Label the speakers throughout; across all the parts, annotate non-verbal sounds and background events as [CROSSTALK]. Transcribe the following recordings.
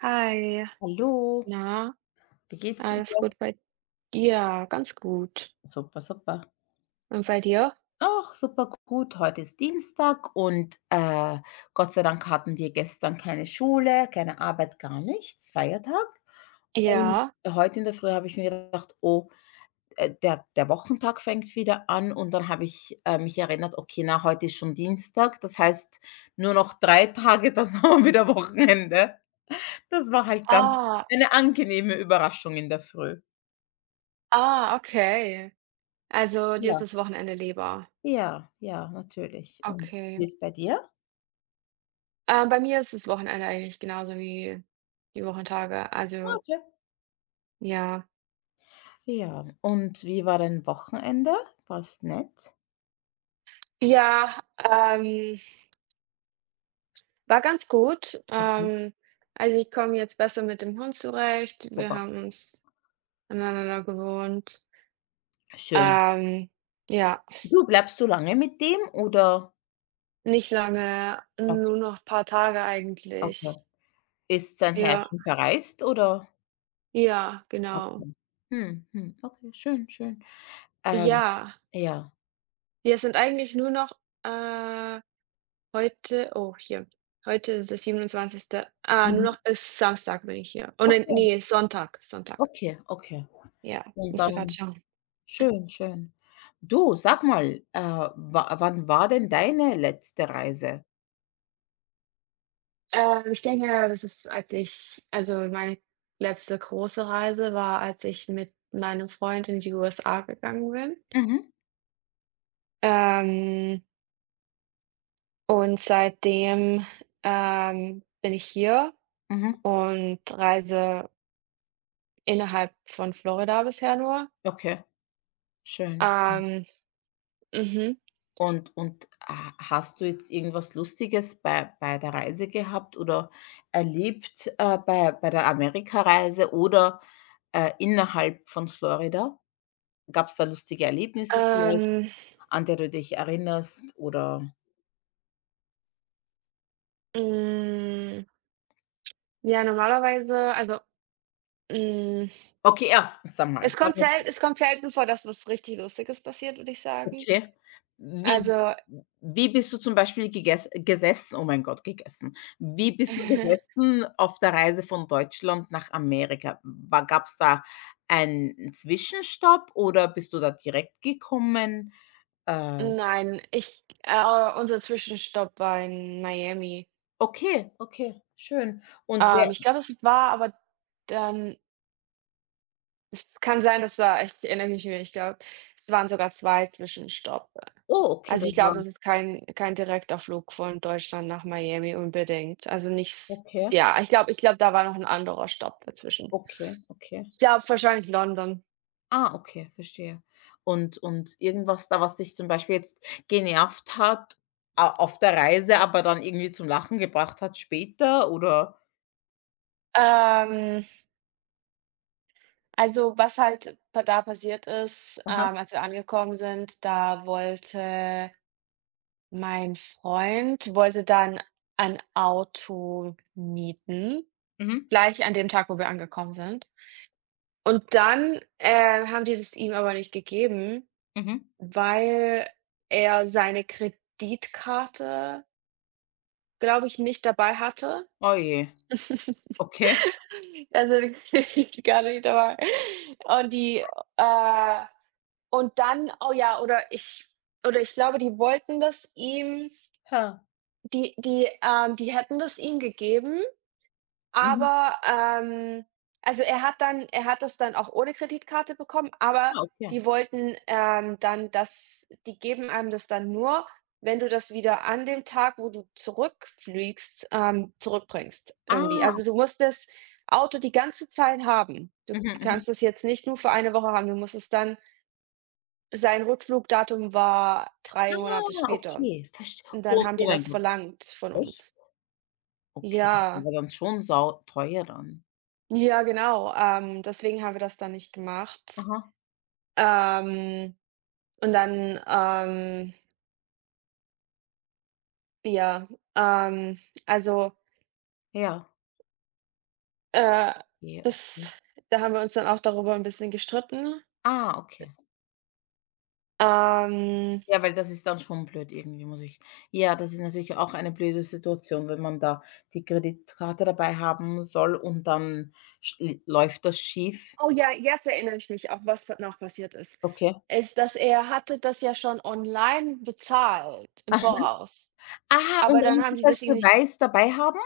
Speaker 1: Hi.
Speaker 2: Hallo,
Speaker 1: Na,
Speaker 2: wie geht's
Speaker 1: alles
Speaker 2: dir?
Speaker 1: gut bei dir? Ganz gut.
Speaker 2: Super, super.
Speaker 1: Und bei dir?
Speaker 2: Auch super gut. Heute ist Dienstag und Gott sei Dank hatten wir gestern keine Schule, keine Arbeit, gar nichts, Feiertag. Und
Speaker 1: Ja.
Speaker 2: heute in der Früh habe ich mir gedacht, oh, der Wochentag fängt wieder an und dann habe ich mich erinnert, okay, na, heute ist schon Dienstag, das heißt nur noch 3 Tage, dann [LAUGHS] haben wir wieder Wochenende. Das war halt ganz
Speaker 1: Ah,
Speaker 2: eine angenehme Überraschung in der Früh.
Speaker 1: okay. Also dir ist
Speaker 2: Ja.
Speaker 1: das Wochenende lieber.
Speaker 2: Ja, ja, natürlich. Und wie
Speaker 1: Okay.
Speaker 2: ist bei dir?
Speaker 1: Bei mir ist das Wochenende eigentlich genauso wie die Wochentage.
Speaker 2: Ah,
Speaker 1: Also
Speaker 2: okay.
Speaker 1: ja.
Speaker 2: Ja, und wie war dein Wochenende? War's nett?
Speaker 1: Ja, ähm, war ganz gut.
Speaker 2: Okay,
Speaker 1: Also ich komme jetzt besser mit dem Hund zurecht. Wir
Speaker 2: super.
Speaker 1: haben uns aneinander gewohnt.
Speaker 2: Schön.
Speaker 1: Ähm, ja.
Speaker 2: Du, bleibst du lange mit dem oder
Speaker 1: Nicht lange,
Speaker 2: ok
Speaker 1: nur noch ein paar Tage
Speaker 2: okay.
Speaker 1: eigentlich.
Speaker 2: Ist sein
Speaker 1: Ja,
Speaker 2: Herrchen verreist oder?
Speaker 1: ja, genau.
Speaker 2: Okay. Mhm, mhm, okay, schön, schön. Ähm,
Speaker 1: Ja,
Speaker 2: ja.
Speaker 1: wir sind eigentlich nur noch, äh, heute hier. Heute ist das siebenundzwanzigste. Ah, nur
Speaker 2: Mhm.
Speaker 1: noch bis Samstag bin ich hier. Oh, ne,
Speaker 2: Okay,
Speaker 1: nee, Sonntag, Sonntag.
Speaker 2: okay, okay.
Speaker 1: Ja,
Speaker 2: Und
Speaker 1: musste gerade
Speaker 2: dann
Speaker 1: schauen.
Speaker 2: schön, schön. Du, sag mal, wa wann war denn deine letzte Reise?
Speaker 1: Ich denke, das ist, als ich, also, meine letzte große Reise war, als ich mit meinem Freund in die USA gegangen bin.
Speaker 2: Mhm,
Speaker 1: Ähm Und seitdem, bin ich hier
Speaker 2: mhm,
Speaker 1: und reise innerhalb von Florida bisher nur.
Speaker 2: okay. Schön.
Speaker 1: Ähm, mhm.
Speaker 2: Und ha hast du jetzt irgendwas Lustiges bei der Reise gehabt oder erlebt, bei der Amerikareise oder, innerhalb von Florida? Gab es da lustige Erlebnisse vielleicht,
Speaker 1: Ähm,
Speaker 2: an der du dich erinnerst oder
Speaker 1: hm, ja, normalerweise, also, hm,
Speaker 2: okay, erstens einmal, sagen wir's
Speaker 1: es kommt selten vor, dass was richtig Lustiges passiert, würde ich sagen.
Speaker 2: okay. Wie
Speaker 1: Also,
Speaker 2: wie bist du zum Beispiel gegess gesessen? Oh mein Gott, gegessen. Wie bist du
Speaker 1: [LAUGHS]
Speaker 2: gesessen auf der Reise von Deutschland nach Amerika? War gab's da einen Zwischenstopp oder bist du da direkt gekommen? Äh,
Speaker 1: nein, ich unser Zwischenstopp war in Miami.
Speaker 2: okay, okay, schön. Und wer
Speaker 1: Ich glaube, es war aber dann. Es kann sein, dass da, ich erinnere mich nicht mehr, ich glaube, es waren sogar 2 Zwischenstopp.
Speaker 2: oh, okay,
Speaker 1: Also, ich
Speaker 2: das war
Speaker 1: glaube, es ist kein direkter Flug von Deutschland nach Miami unbedingt. Also, nichts.
Speaker 2: okay,
Speaker 1: Ja, ich glaube, da war noch ein anderer Stopp dazwischen.
Speaker 2: okay, okay.
Speaker 1: Ich glaube wahrscheinlich London.
Speaker 2: Ah, okay, verstehe. Und irgendwas da, was dich zum Beispiel jetzt genervt hat a auf der Reise, aber dann irgendwie zum Lachen gebracht hat später oder?
Speaker 1: Ähm, also, was halt pa da passiert ist,
Speaker 2: Aha.
Speaker 1: als wir angekommen sind, da wollte mein Freund wollte dann ein Auto mieten,
Speaker 2: Mhm.
Speaker 1: gleich an dem Tag, wo wir angekommen sind. Und dann, haben die das ihm aber nicht gegeben,
Speaker 2: Mhm.
Speaker 1: weil er seine Kreditkarte, glaube ich, nicht dabei hatte.
Speaker 2: Oh je. Okay.
Speaker 1: [LAUGHS] Also, die Kreditkarte nicht dabei. Und die äh, und dann oh ja, oder ich glaube, die wollten das ihm,
Speaker 2: Ha.
Speaker 1: die hätten das ihm gegeben.
Speaker 2: Mhm.
Speaker 1: Aber, also, er hat das dann auch ohne Kreditkarte bekommen, aber
Speaker 2: Ah, okay.
Speaker 1: die wollten, dann, dass die geben einem das dann nur, wenn du das wieder an dem Tag, wo du zurückfliegst, zurückbringst irgendwie.
Speaker 2: Ah.
Speaker 1: Also, du musst das Auto die ganze Zeit haben. Du
Speaker 2: Mhm, mhm.
Speaker 1: kannst es jetzt nicht nur für eine Woche haben, du musst es dann, sein Rückflugdatum war drei Monate
Speaker 2: Ah,
Speaker 1: später,
Speaker 2: okay, verst
Speaker 1: und dann
Speaker 2: oh
Speaker 1: haben die
Speaker 2: oh mein
Speaker 1: das
Speaker 2: Gott,
Speaker 1: verlangt von
Speaker 2: echt?
Speaker 1: uns.
Speaker 2: Okay, das
Speaker 1: Ja.
Speaker 2: war dann schon sau teuer dann.
Speaker 1: Ja, genau. Deswegen haben wir das dann nicht gemacht.
Speaker 2: Aha,
Speaker 1: Ähm, und dann, ähm, ja, ähm, also,
Speaker 2: ja.
Speaker 1: äh,
Speaker 2: Ja,
Speaker 1: das
Speaker 2: okay.
Speaker 1: da haben wir uns dann auch darüber ein bisschen gestritten.
Speaker 2: Ah, okay.
Speaker 1: Ähm,
Speaker 2: Ja, weil das ist dann schon blöd irgendwie, muss ich ja, das ist natürlich auch eine blöde Situation, wenn man da die Kreditkarte dabei haben soll und dann sch läuft das schief.
Speaker 1: oh ja, jetzt erinnere ich mich auch, was dann noch passiert ist,
Speaker 2: Okay.
Speaker 1: ist, dass er hatte das ja schon online bezahlt
Speaker 2: [LAUGHS]
Speaker 1: im
Speaker 2: Aha.
Speaker 1: Voraus,
Speaker 2: Ah, und
Speaker 1: aber
Speaker 2: er
Speaker 1: dann
Speaker 2: muss
Speaker 1: haben
Speaker 2: es
Speaker 1: die
Speaker 2: als
Speaker 1: das ihm nicht
Speaker 2: Beweis dabei haben?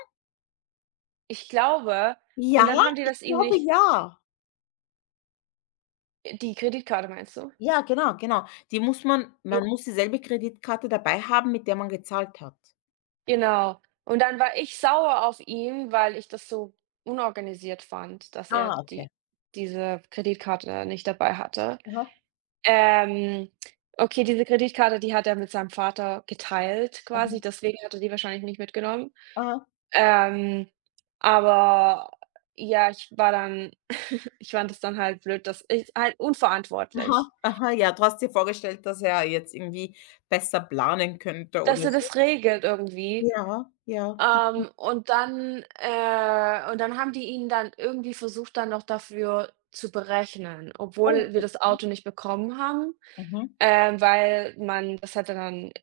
Speaker 1: ich glaube,
Speaker 2: Ja,
Speaker 1: und dann haben die
Speaker 2: ich
Speaker 1: das ihm
Speaker 2: glaube,
Speaker 1: nicht
Speaker 2: ja.
Speaker 1: die Kreditkarte meinst du?
Speaker 2: Ja, genau, genau. Die muss man man muss dieselbe Kreditkarte dabei haben, mit der man gezahlt hat.
Speaker 1: Genau. Und dann war ich sauer auf ihn, weil ich das so unorganisiert fand, dass er
Speaker 2: Ah, okay.
Speaker 1: diese Kreditkarte nicht dabei hatte.
Speaker 2: Aha,
Speaker 1: Ähm, okay, diese Kreditkarte, die hat er mit seinem Vater geteilt
Speaker 2: aha,
Speaker 1: quasi, deswegen hat er die wahrscheinlich nicht mitgenommen.
Speaker 2: aha,
Speaker 1: Ähm, aber ja, ich war dann [LAUGHS] ich fand es dann halt blöd, dass ich halt
Speaker 2: aha,
Speaker 1: unverantwortlich.
Speaker 2: aha. Ja, du hast dir vorgestellt, dass er jetzt irgendwie besser planen könnte
Speaker 1: Dass
Speaker 2: oder
Speaker 1: er
Speaker 2: so.
Speaker 1: das regelt irgendwie.
Speaker 2: Ja, ja. Mhm.
Speaker 1: Und dann haben die ihn dann irgendwie versucht, dann noch dafür zu berechnen, obwohl wir
Speaker 2: Oh,
Speaker 1: das Auto nicht bekommen haben,
Speaker 2: mhm.
Speaker 1: weil man das hätte dann,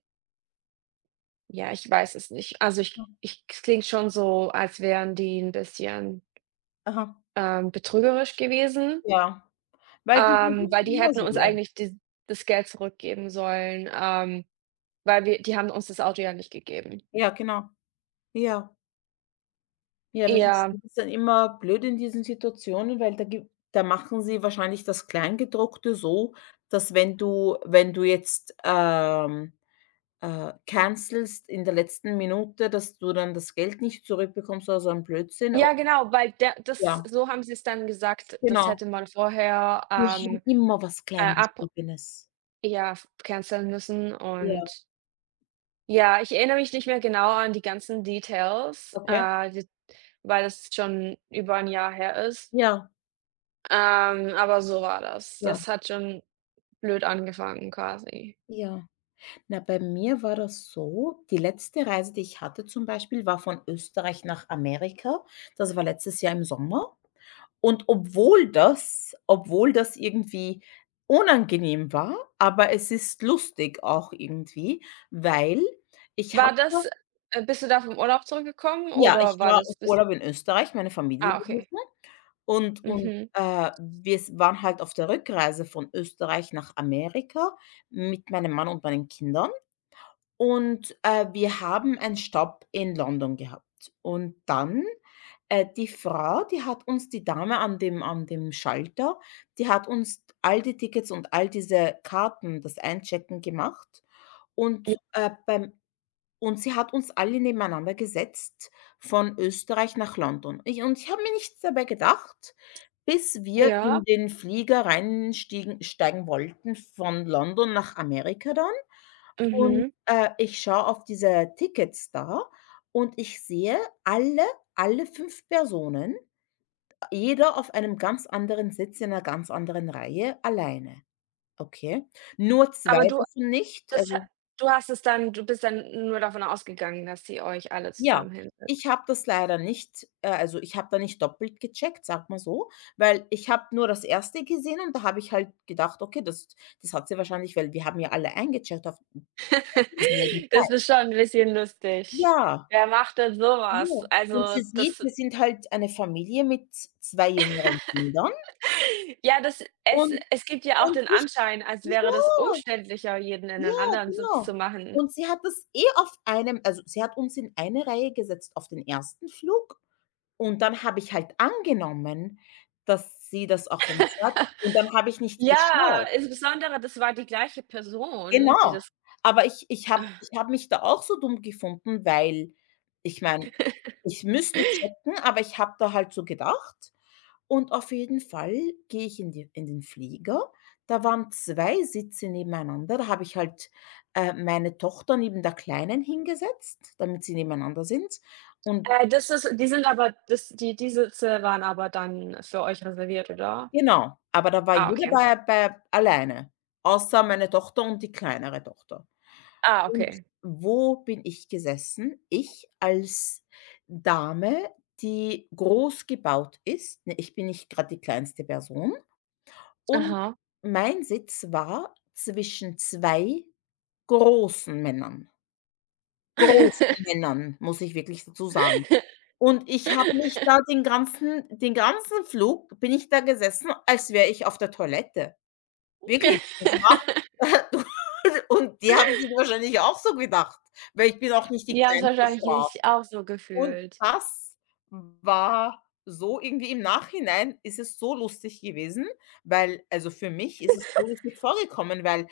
Speaker 1: ja, ich weiß es nicht. Also, ich
Speaker 2: Mhm.
Speaker 1: ich es klingt schon so, als wären die ein bisschen,
Speaker 2: Aha,
Speaker 1: betrügerisch gewesen,
Speaker 2: ja. Weil die
Speaker 1: weil
Speaker 2: versuchen
Speaker 1: die
Speaker 2: immer
Speaker 1: hätten
Speaker 2: so,
Speaker 1: uns
Speaker 2: ja.
Speaker 1: eigentlich dis das Geld zurückgeben sollen, weil wir die haben uns das Auto ja nicht gegeben.
Speaker 2: Ja, genau. Ja. Ja, das ist
Speaker 1: Ja.
Speaker 2: das ist dann immer blöd in diesen Situationen, weil da machen sie wahrscheinlich das Kleingedruckte so, dass wenn du jetzt, cancelst in der letzten Minute, dass du dann das Geld nicht zurückbekommst oder so ein Blödsinn und
Speaker 1: Ja, genau, weil der das
Speaker 2: ja,
Speaker 1: so haben sie es dann gesagt, das
Speaker 2: genau.
Speaker 1: hätte man vorher,
Speaker 2: Die haben immer was
Speaker 1: ab
Speaker 2: Kleingeschriebenes.
Speaker 1: ja, canceln müssen
Speaker 2: Ja,
Speaker 1: und ja, ich erinnere mich nicht mehr genau an die ganzen Details,
Speaker 2: okay.
Speaker 1: d weil es schon über ein Jahr her ist.
Speaker 2: Ja,
Speaker 1: Aber so war das.
Speaker 2: ja,
Speaker 1: Das hat schon blöd angefangen quasi.
Speaker 2: ja. Na, bei mir war das so, die letzte Reise, die ich hatte zum Beispiel, war von Österreich nach Amerika. Das war letztes Jahr im Sommer. Und obwohl das irgendwie unangenehm war, aber es ist lustig auch irgendwie, weil ich habe
Speaker 1: War das bist du da vom Urlaub zurückgekommen
Speaker 2: ja, ich
Speaker 1: oder war
Speaker 2: war im
Speaker 1: das bis
Speaker 2: Urlaub in Österreich, meine Familie
Speaker 1: ah, okay.
Speaker 2: besuchen und
Speaker 1: Mhm.
Speaker 2: wir s waren halt auf der Rückreise von Österreich nach Amerika mit meinem Mann und meinen Kindern. Und, wir haben einen Stopp in London gehabt. Und dann, die Frau, die hat uns die Dame an dem Schalter, die hat uns all die Tickets und all diese Karten, das Einchecken gemacht und, äh, beim und sie hat uns alle nebeneinander gesetzt von Österreich nach London. Ich und ich habe mir nichts dabei gedacht. Bis wir
Speaker 1: Ja,
Speaker 2: in den Flieger reinstiegen steigen wollten von London nach Amerika dann
Speaker 1: mhm.
Speaker 2: ich schaue auf diese Tickets da und ich sehe alle alle 5 Personen, jeder auf einem ganz anderen Sitz in 'ner ganz anderen Reihe alleine, okay? Nur
Speaker 1: Aber
Speaker 2: 2
Speaker 1: du
Speaker 2: davon nicht,
Speaker 1: das ha
Speaker 2: also,
Speaker 1: du hast es dann, du bist dann nur davon ausgegangen, dass ihr euch alle
Speaker 2: ja,
Speaker 1: zusammen
Speaker 2: ich
Speaker 1: hinsetzt.
Speaker 2: habe das leider nicht also, ich habe da nicht doppelt gecheckt, sag mal so, weil ich habe nur das Erste gesehen und da habe ich halt gedacht: „Okay, das hat sie wahrscheinlich" weil wir haben ja alle eingecheckt auf dieselbe
Speaker 1: [LAUGHS] Das
Speaker 2: Zeit.
Speaker 1: ist schon 'n bisschen lustig.
Speaker 2: Ja,
Speaker 1: Wer macht denn so was?
Speaker 2: ja. Und
Speaker 1: Also,
Speaker 2: sie sieht,
Speaker 1: das,
Speaker 2: wir sind halt eine Familie mit 2 jüngeren Kindern
Speaker 1: ja, das es
Speaker 2: und
Speaker 1: es gibt ja auch
Speaker 2: und
Speaker 1: den
Speaker 2: ich
Speaker 1: Anschein, als wäre das
Speaker 2: ja,
Speaker 1: umständlicher, jeden in
Speaker 2: ja,
Speaker 1: 'nen anderen Sitz
Speaker 2: genau.
Speaker 1: zu machen.
Speaker 2: Und sie hat das eh auf einem also, sie hat uns in eine Reihe gesetzt auf den ersten Flug. Und dann habe ich halt angenommen, dass sie das auch bei uns hat und dann habe ich nicht
Speaker 1: Ja,
Speaker 2: geschaut.
Speaker 1: insbesondere das war die gleiche Person, die
Speaker 2: Genau.
Speaker 1: das.
Speaker 2: Aber ich ich habe
Speaker 1: [LAUGHS]
Speaker 2: ich habe mich da auch so dumm gefunden, weil ich meine, ich müsste checken, aber ich habe da halt so gedacht und auf jeden Fall gehe ich in den Flieger. Da waren 2 Sitze nebeneinander. Da habe ich halt, meine Tochter neben der Kleinen hingesetzt, damit sie nebeneinander sind und
Speaker 1: Das ist, die sind aber das, die die Sitze waren aber dann für euch reserviert, oder?
Speaker 2: Genau, aber da war
Speaker 1: Ah,
Speaker 2: jeder
Speaker 1: okay.
Speaker 2: bei bei alleine, außer meine Tochter und die kleinere Tochter.
Speaker 1: Ah,
Speaker 2: Und
Speaker 1: okay.
Speaker 2: wo bin ich gesessen? Ich als Dame, die groß gebaut ist, ne, ich bin nicht gerade die kleinste Person und
Speaker 1: Aha.
Speaker 2: mein Sitz war zwischen 2 großen Männern. Großen
Speaker 1: [LAUGHS]
Speaker 2: Männern, muss ich wirklich dazu sagen. Und ich habe mich da den ganzen Flug bin ich da gesessen, als wäre ich auf der Toilette. Wirklich, das war [LAUGHS] du und die haben sich wahrscheinlich auch so gedacht, weil ich bin auch nicht die
Speaker 1: Die haben's
Speaker 2: kleinste
Speaker 1: wahrscheinlich
Speaker 2: Frau.
Speaker 1: sich auch so
Speaker 2: Und
Speaker 1: gefühlt.
Speaker 2: das war so irgendwie im Nachhinein ist es so lustig gewesen, weil also, für mich ist es so lustig vorgekommen, weil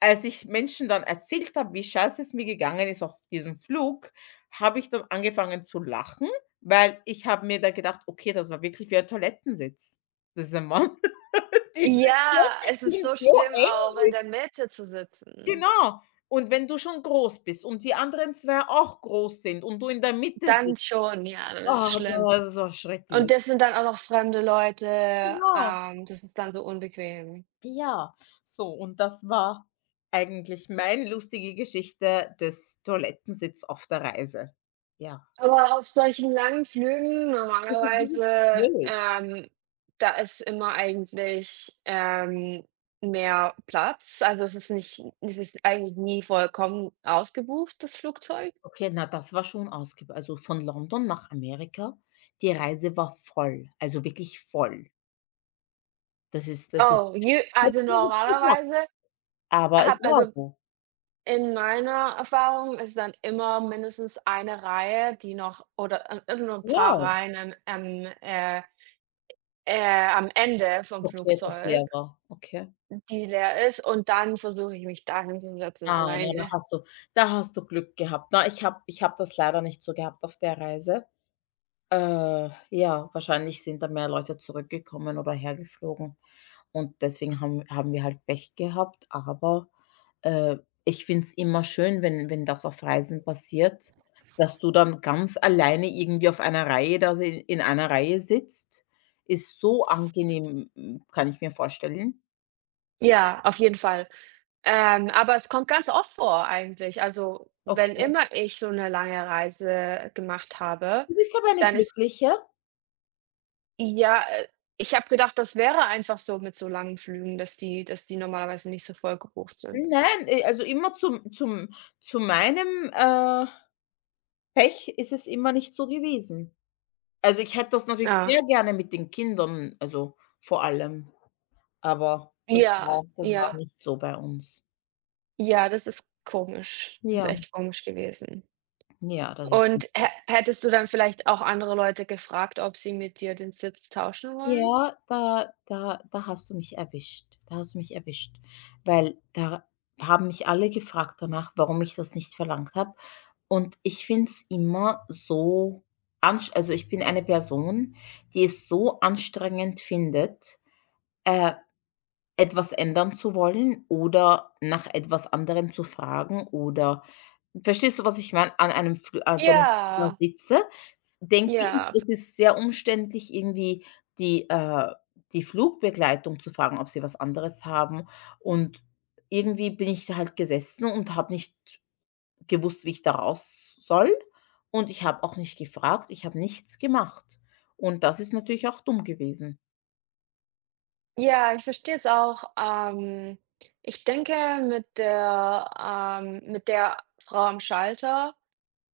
Speaker 2: als ich Menschen dann erzählt habe, wie scheiße es mir gegangen ist auf diesem Flug, habe ich dann angefangen zu lachen, weil ich habe mir da gedacht: „Okay, das war wirklich wie ein Toilettensitz. Diese Mann, [LAUGHS] die
Speaker 1: Ja,
Speaker 2: sitzen
Speaker 1: es ist
Speaker 2: sind
Speaker 1: so
Speaker 2: so
Speaker 1: schlimm
Speaker 2: eng."
Speaker 1: auch, in der Mitte zu sitzen.
Speaker 2: Genau. Und wenn du schon groß bist und die anderen 2 auch groß sind und du in der Mitte
Speaker 1: Dann
Speaker 2: sitzt,
Speaker 1: schon, ja, dann ist es
Speaker 2: ah,
Speaker 1: schlimm.
Speaker 2: das ist so schrecklich.
Speaker 1: Und das sind dann auch noch fremde Leute,
Speaker 2: Genau.
Speaker 1: das ist dann so unbequem.
Speaker 2: Ja, so und das war eigentlich meine lustige Geschichte des Toilettensitz auf der Reise. Ja.
Speaker 1: Aber auf solchen langen Flügen
Speaker 2: Das ist wirklich
Speaker 1: normalerweise,
Speaker 2: blöd.
Speaker 1: da ist immer eigentlich, mehr Platz. Also, es ist nicht, es ist eigentlich nie vollkommen ausgebucht, das Flugzeug.
Speaker 2: Okay, na, das war schon ausgib also von London nach Amerika, die Reise war voll, also wirklich voll. Das ist
Speaker 1: Oh, je
Speaker 2: hätte
Speaker 1: also,
Speaker 2: ich mir nicht gedacht,
Speaker 1: normalerweise
Speaker 2: aber
Speaker 1: habe
Speaker 2: es war
Speaker 1: also,
Speaker 2: so.
Speaker 1: in meiner Erfahrung ist dann immer mindestens eine Reihe, die noch, oder, nur ein paar
Speaker 2: Ja.
Speaker 1: Reihen am, äh am Ende vom
Speaker 2: Okay, das leer
Speaker 1: Flugzeug.
Speaker 2: war. Okay.
Speaker 1: Die leer ist, und dann versuche ich mich dahin zu setzen
Speaker 2: Ah, na, da
Speaker 1: alleine.
Speaker 2: hast du da hast du Glück gehabt. Na, ich habe das leider nicht so gehabt auf der Reise. Ja, wahrscheinlich sind da mehr Leute zurückgekommen oder hergeflogen und deswegen haben wir halt Pech gehabt, aber, äh, ich finde es immer schön, wenn das auf Reisen passiert, dass du dann ganz alleine irgendwie auf einer Reihe da si in einer Reihe sitzt. Ist so angenehm, kann ich mir vorstellen.
Speaker 1: Ja, auf jeden Fall. Aber es kommt ganz oft vor eigentlich. Also, wenn
Speaker 2: Okay.
Speaker 1: immer ich so 'ne lange Reise gemacht habe,
Speaker 2: Du bist aber eine
Speaker 1: dann ist
Speaker 2: Glückliche.
Speaker 1: ja, ich habe gedacht, das wäre einfach so mit so langen Flügen, dass die normalerweise nicht so voll gebucht sind.
Speaker 2: Nein, also immer zum zum zu meinem, äh, Pech ist es immer nicht so gewesen. Also, ich hätte das natürlich sehr
Speaker 1: Ah,
Speaker 2: gerne mit den Kindern, also, vor allem, aber das
Speaker 1: ja,
Speaker 2: war das war
Speaker 1: ja,
Speaker 2: nicht so bei uns.
Speaker 1: ja, das ist komisch. Das ist
Speaker 2: Ja,
Speaker 1: echt komisch gewesen.
Speaker 2: ja, das ist nicht
Speaker 1: Und hä
Speaker 2: so.
Speaker 1: hättest du dann vielleicht auch andere Leute gefragt, ob sie mit dir den Sitz tauschen wollen?
Speaker 2: Ja, da hast du mich erwischt. Da hast du mich erwischt, weil da haben mich alle gefragt danach, warum ich das nicht verlangt habe. Und ich finde es immer so ansch also, ich bin eine Person, die es so anstrengend findet, äh, etwas ändern zu wollen oder nach etwas anderem zu fragen oder verstehst du, was ich meine? An einem Fl Wenn ich da
Speaker 1: Ja,
Speaker 2: sitze denke ich,
Speaker 1: ja,
Speaker 2: es
Speaker 1: f
Speaker 2: ist sehr umständlich, irgendwie die äh, die Flugbegleitung zu fragen, ob sie was anderes haben. Und irgendwie bin ich halt gesessen und habe nicht gewusst, wie ich da raus soll. Und ich habe auch nicht gefragt, ich habe nichts gemacht. Und das ist natürlich auch dumm gewesen.
Speaker 1: ja, ich verstehe es auch. Ich denke, mit der mit der Frau am Schalter,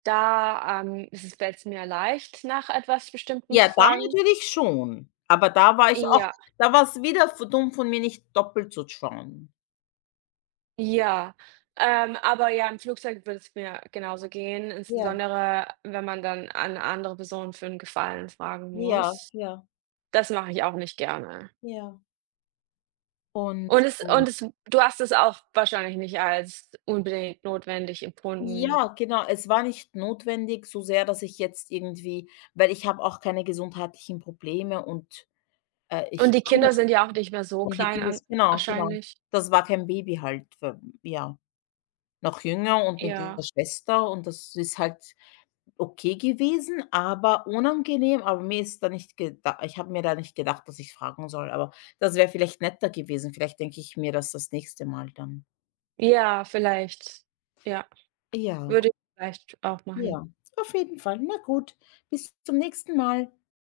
Speaker 1: da, ist es fällt's mir leicht, nach etwas Bestimmtem
Speaker 2: Ja,
Speaker 1: zu
Speaker 2: da
Speaker 1: fragen.
Speaker 2: natürlich schon. Aber
Speaker 1: Ja.
Speaker 2: da war es wieder v dumm von mir, nicht doppelt zu schauen.
Speaker 1: Ja, aber ja, im Flugzeug würde es mir genauso gehen,
Speaker 2: Ja.
Speaker 1: insbesondere wenn man dann an andere Personen für 'n Gefallen fragen
Speaker 2: Ja,
Speaker 1: muss.
Speaker 2: ja,
Speaker 1: Das mache ich auch nicht gerne.
Speaker 2: ja. Und, äh
Speaker 1: Und es, du hast es auch wahrscheinlich nicht als unbedingt notwendig empfunden.
Speaker 2: Ja, genau. Es war nicht notwendig so sehr, dass ich jetzt irgendwie weil ich habe auch keine gesundheitlichen Probleme und,
Speaker 1: Und
Speaker 2: ich
Speaker 1: die
Speaker 2: kann
Speaker 1: Kinder
Speaker 2: das
Speaker 1: sind ja auch nicht mehr
Speaker 2: [LAUGHS]
Speaker 1: so
Speaker 2: und die
Speaker 1: klein
Speaker 2: Kinder
Speaker 1: an
Speaker 2: genau, genau.
Speaker 1: wahrscheinlich.
Speaker 2: Das war kein Baby halt, w ja, noch jünger und mit
Speaker 1: Ja.
Speaker 2: der Schwester und das ist halt okay gewesen, aber unangenehm, aber mir ist da nicht gedacht, ich habe mir da nicht gedacht, dass ich fragen soll, aber das wäre vielleicht netter gewesen. Vielleicht denke ich mir das das nächste Mal dann.
Speaker 1: Ja, vielleicht. Ja,
Speaker 2: Ja,
Speaker 1: würde ich vielleicht auch machen.
Speaker 2: ja, auf jeden Fall. Na gut, bis zum nächsten Mal.